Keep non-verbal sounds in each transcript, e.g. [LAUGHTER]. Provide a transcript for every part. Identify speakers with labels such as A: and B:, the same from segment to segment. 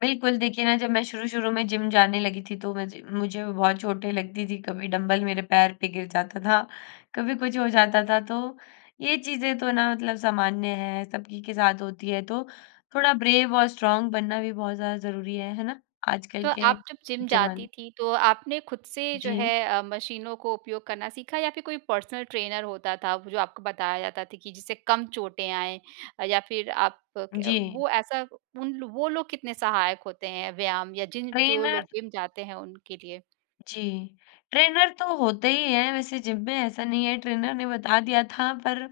A: बिल्कुल देखिए ना जब मैं शुरू-शुरू में जिम जाने लगी थी तो मझे मुझे बहुत चोटें लगती थी। कभी डंबल मेरे पैर पे गिर जाता था, कभी कुछ हो जाता था। तो ये चीज़ें तो ना मतलब सामान्य हैं सबकी के साथ होती हैं। तो थोड़ा ब्रेव और स्ट्रॉन्ग बनना भी बहुत ज़्यादा ज़रूरी है। है ना? आजकल
B: तो
A: के
B: आप जब जिम
A: ज़माने
B: जाती थी तो आपने खुद से जो है
A: जी।
B: अ, मशीनों को उपयोग करना सीखा या फिर कोई पर्सनल ट्रेनर होता था जो आपको बताया जाता था कि जिससे कम चोटें आएँ? या फिर आप क
A: जी।
B: वो ऐसा उन लो वो लोग कितने सहायक होते हैं व्यायाम या जिन जो लोग
A: ट्रेनर
B: जिम जाते हैं उनके लिए?
A: जी। ट्रेनर तो होते ही हैं वैसे जिम में, ऐसा नहीं है। ट्रेनर ने बता दिया था पर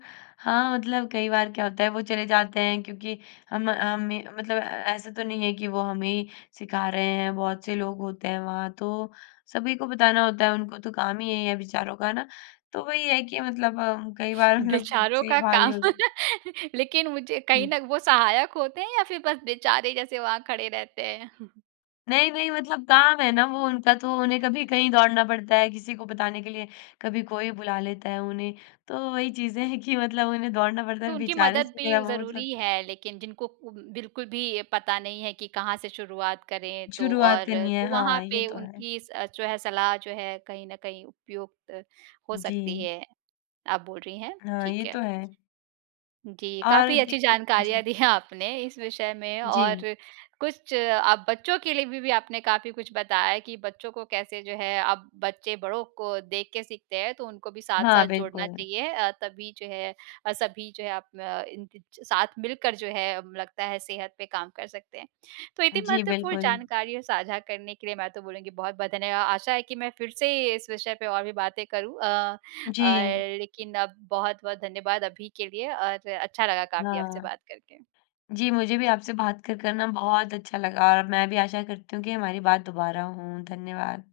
A: हाँ, मतलब कई बार क्या होता है वो चले जाते हैं क्योंकि हम हमें मतलब ए ऐसा तो नहीं है कि वो हमें ही सिखा रहे हैं, बहुत से लोग होते हैं वहाँ। तो सभी को बताना होता है उनको तो काम ही यही है बेचारों का, है ना। तो वही है कि मतलब हम कई बार मतलब खुद
B: बेचारों
A: से ही
B: का
A: भारी
B: काम।
A: हो जा
B: [LAUGHS] लेकिन मुझे कहीं
A: जी।
B: ना वो सहायक होते हैं या फिर बस बेचारे जैसे वहाँ खड़े रहते हैं? [CHUCKLES]
A: नहीं, नहीं। मतलब काम है ना वो उनका तो उन्हें कभी कहीं दौड़ना पड़ता है, किसी को बताने के लिए। कभी कोई बुला लेता है उन्हें, तो वही चीज़ें हैं कि मतलब उन्हें दौड़ना पड़ता
B: तो
A: है
B: उनकी
A: बेचारे
B: मदद
A: से मेरा
B: भी
A: वो मतलब
B: ज़रूरी है लेकिन जिनको उ बिल्कुल भी ये पता नहीं है कि कहाँ से शुरुआत करें तो
A: शुरुआत
B: और
A: करनी है।
B: तो वहाँ
A: हाँ, ये
B: पे
A: तो है।
B: उनकी स अ, जो है सलाह जो है कहीं न कहीं उपयुक्त हो सकती
A: जी।
B: है। आप बोल रही हैं,
A: हाँ,
B: ठीक
A: ये
B: है।
A: तो है।
B: जी।
A: और
B: काफ़ी अच्छी
A: देखिए
B: जानकारियाँ
A: जी।
B: दी हैं आपने इस विषय में
A: जी।
B: और कुछ आप बच्चों के लिए बी बी आपने काफ़ी कुछ बताया है कि बच्चों को कैसे जो है अब बच्चे बड़ों को देख के सीखते हैं तो उनको भी
A: हाँ,
B: साथ-साथ जोड़ना
A: बिल्कुल।
B: चाहिए अ, तभी जो है सभी जो है आप अ, इन च साथ मिलकर जो है लगता है सेहत पे काम कर सकते हैं। तो इतनी
A: जी,
B: महत्वपूर्ण
A: बिल्कुल।
B: जानकारियाँ साझा करने के लिए मैं तो बोलूँगी बहुत-बहुत धन्यवाद। आशा है कि मैं फिर से इस विषय पे और भी बातें करूँ अ, और
A: जी।
B: लेकिन अब बहुत-बहुत धन्यवाद अभी के लिए और अच्छा लगा काफ़ी आपसे
A: हाँ।
B: बात करके।
A: जी, मुझे भी आपसे बात कर, कर ना बहुत अच्छा लगा और मैं भी आशा करती हूँ कि हमारी बात दोबारा हों। धन्यवाद।